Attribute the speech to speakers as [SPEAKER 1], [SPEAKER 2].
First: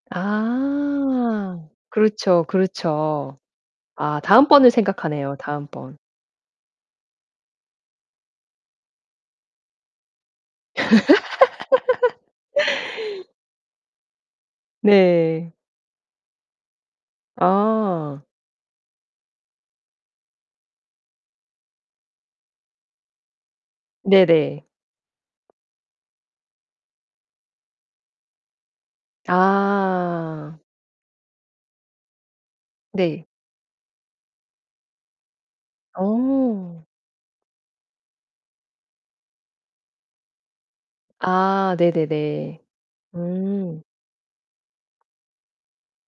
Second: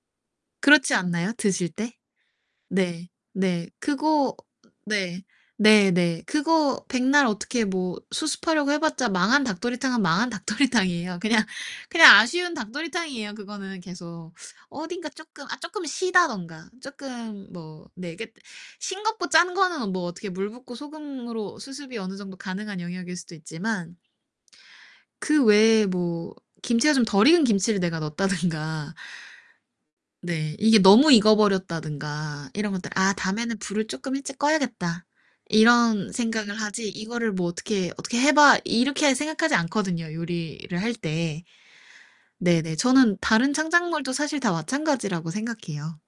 [SPEAKER 1] 그렇지 않나요?
[SPEAKER 2] 아.
[SPEAKER 1] 드실 때?
[SPEAKER 2] 그렇죠,
[SPEAKER 1] 네.
[SPEAKER 2] 그렇죠.
[SPEAKER 1] 네.
[SPEAKER 2] 아,
[SPEAKER 1] 그거
[SPEAKER 2] 다음 번을
[SPEAKER 1] 네.
[SPEAKER 2] 생각하네요, 다음 번.
[SPEAKER 1] 네네. 그거 백날 어떻게 뭐 수습하려고 해 봤자 망한 닭도리탕은 망한 닭도리탕이에요. 그냥 그냥 아쉬운 닭도리탕이에요, 그거는 계속. 어딘가 쪼끔
[SPEAKER 2] 네.
[SPEAKER 1] 아 쪼끔 시다든가 쪼끔 뭐 네,
[SPEAKER 2] 아.
[SPEAKER 1] 그게 싱겁고 짠 거는 어 뭐 어떻게 물 붓고 소금으로 수습이 어느 정도 가능한 영역일 수도 있지만
[SPEAKER 2] 네네.
[SPEAKER 1] 그 외에 뭐 김치가 좀 덜 익은 김치를 내가 넣었다든가 네.
[SPEAKER 2] 아.
[SPEAKER 1] 이게 너무 익어버렸다든가 이런 것들. '아
[SPEAKER 2] 네.
[SPEAKER 1] 다음에는 불을 쪼끔 일찍 꺼야겠다.' 이런 생각을
[SPEAKER 2] 어.
[SPEAKER 1] 하지 이거를 뭐 어떻게, '어떻게 해 봐.' 이렇게 생각하지 않거든요, 요리를 할 때.
[SPEAKER 2] 아, 네네네.
[SPEAKER 1] 네네. 저는 다른
[SPEAKER 2] 음.
[SPEAKER 1] 창작물도 사실 다 마찬가지라고 생각해요.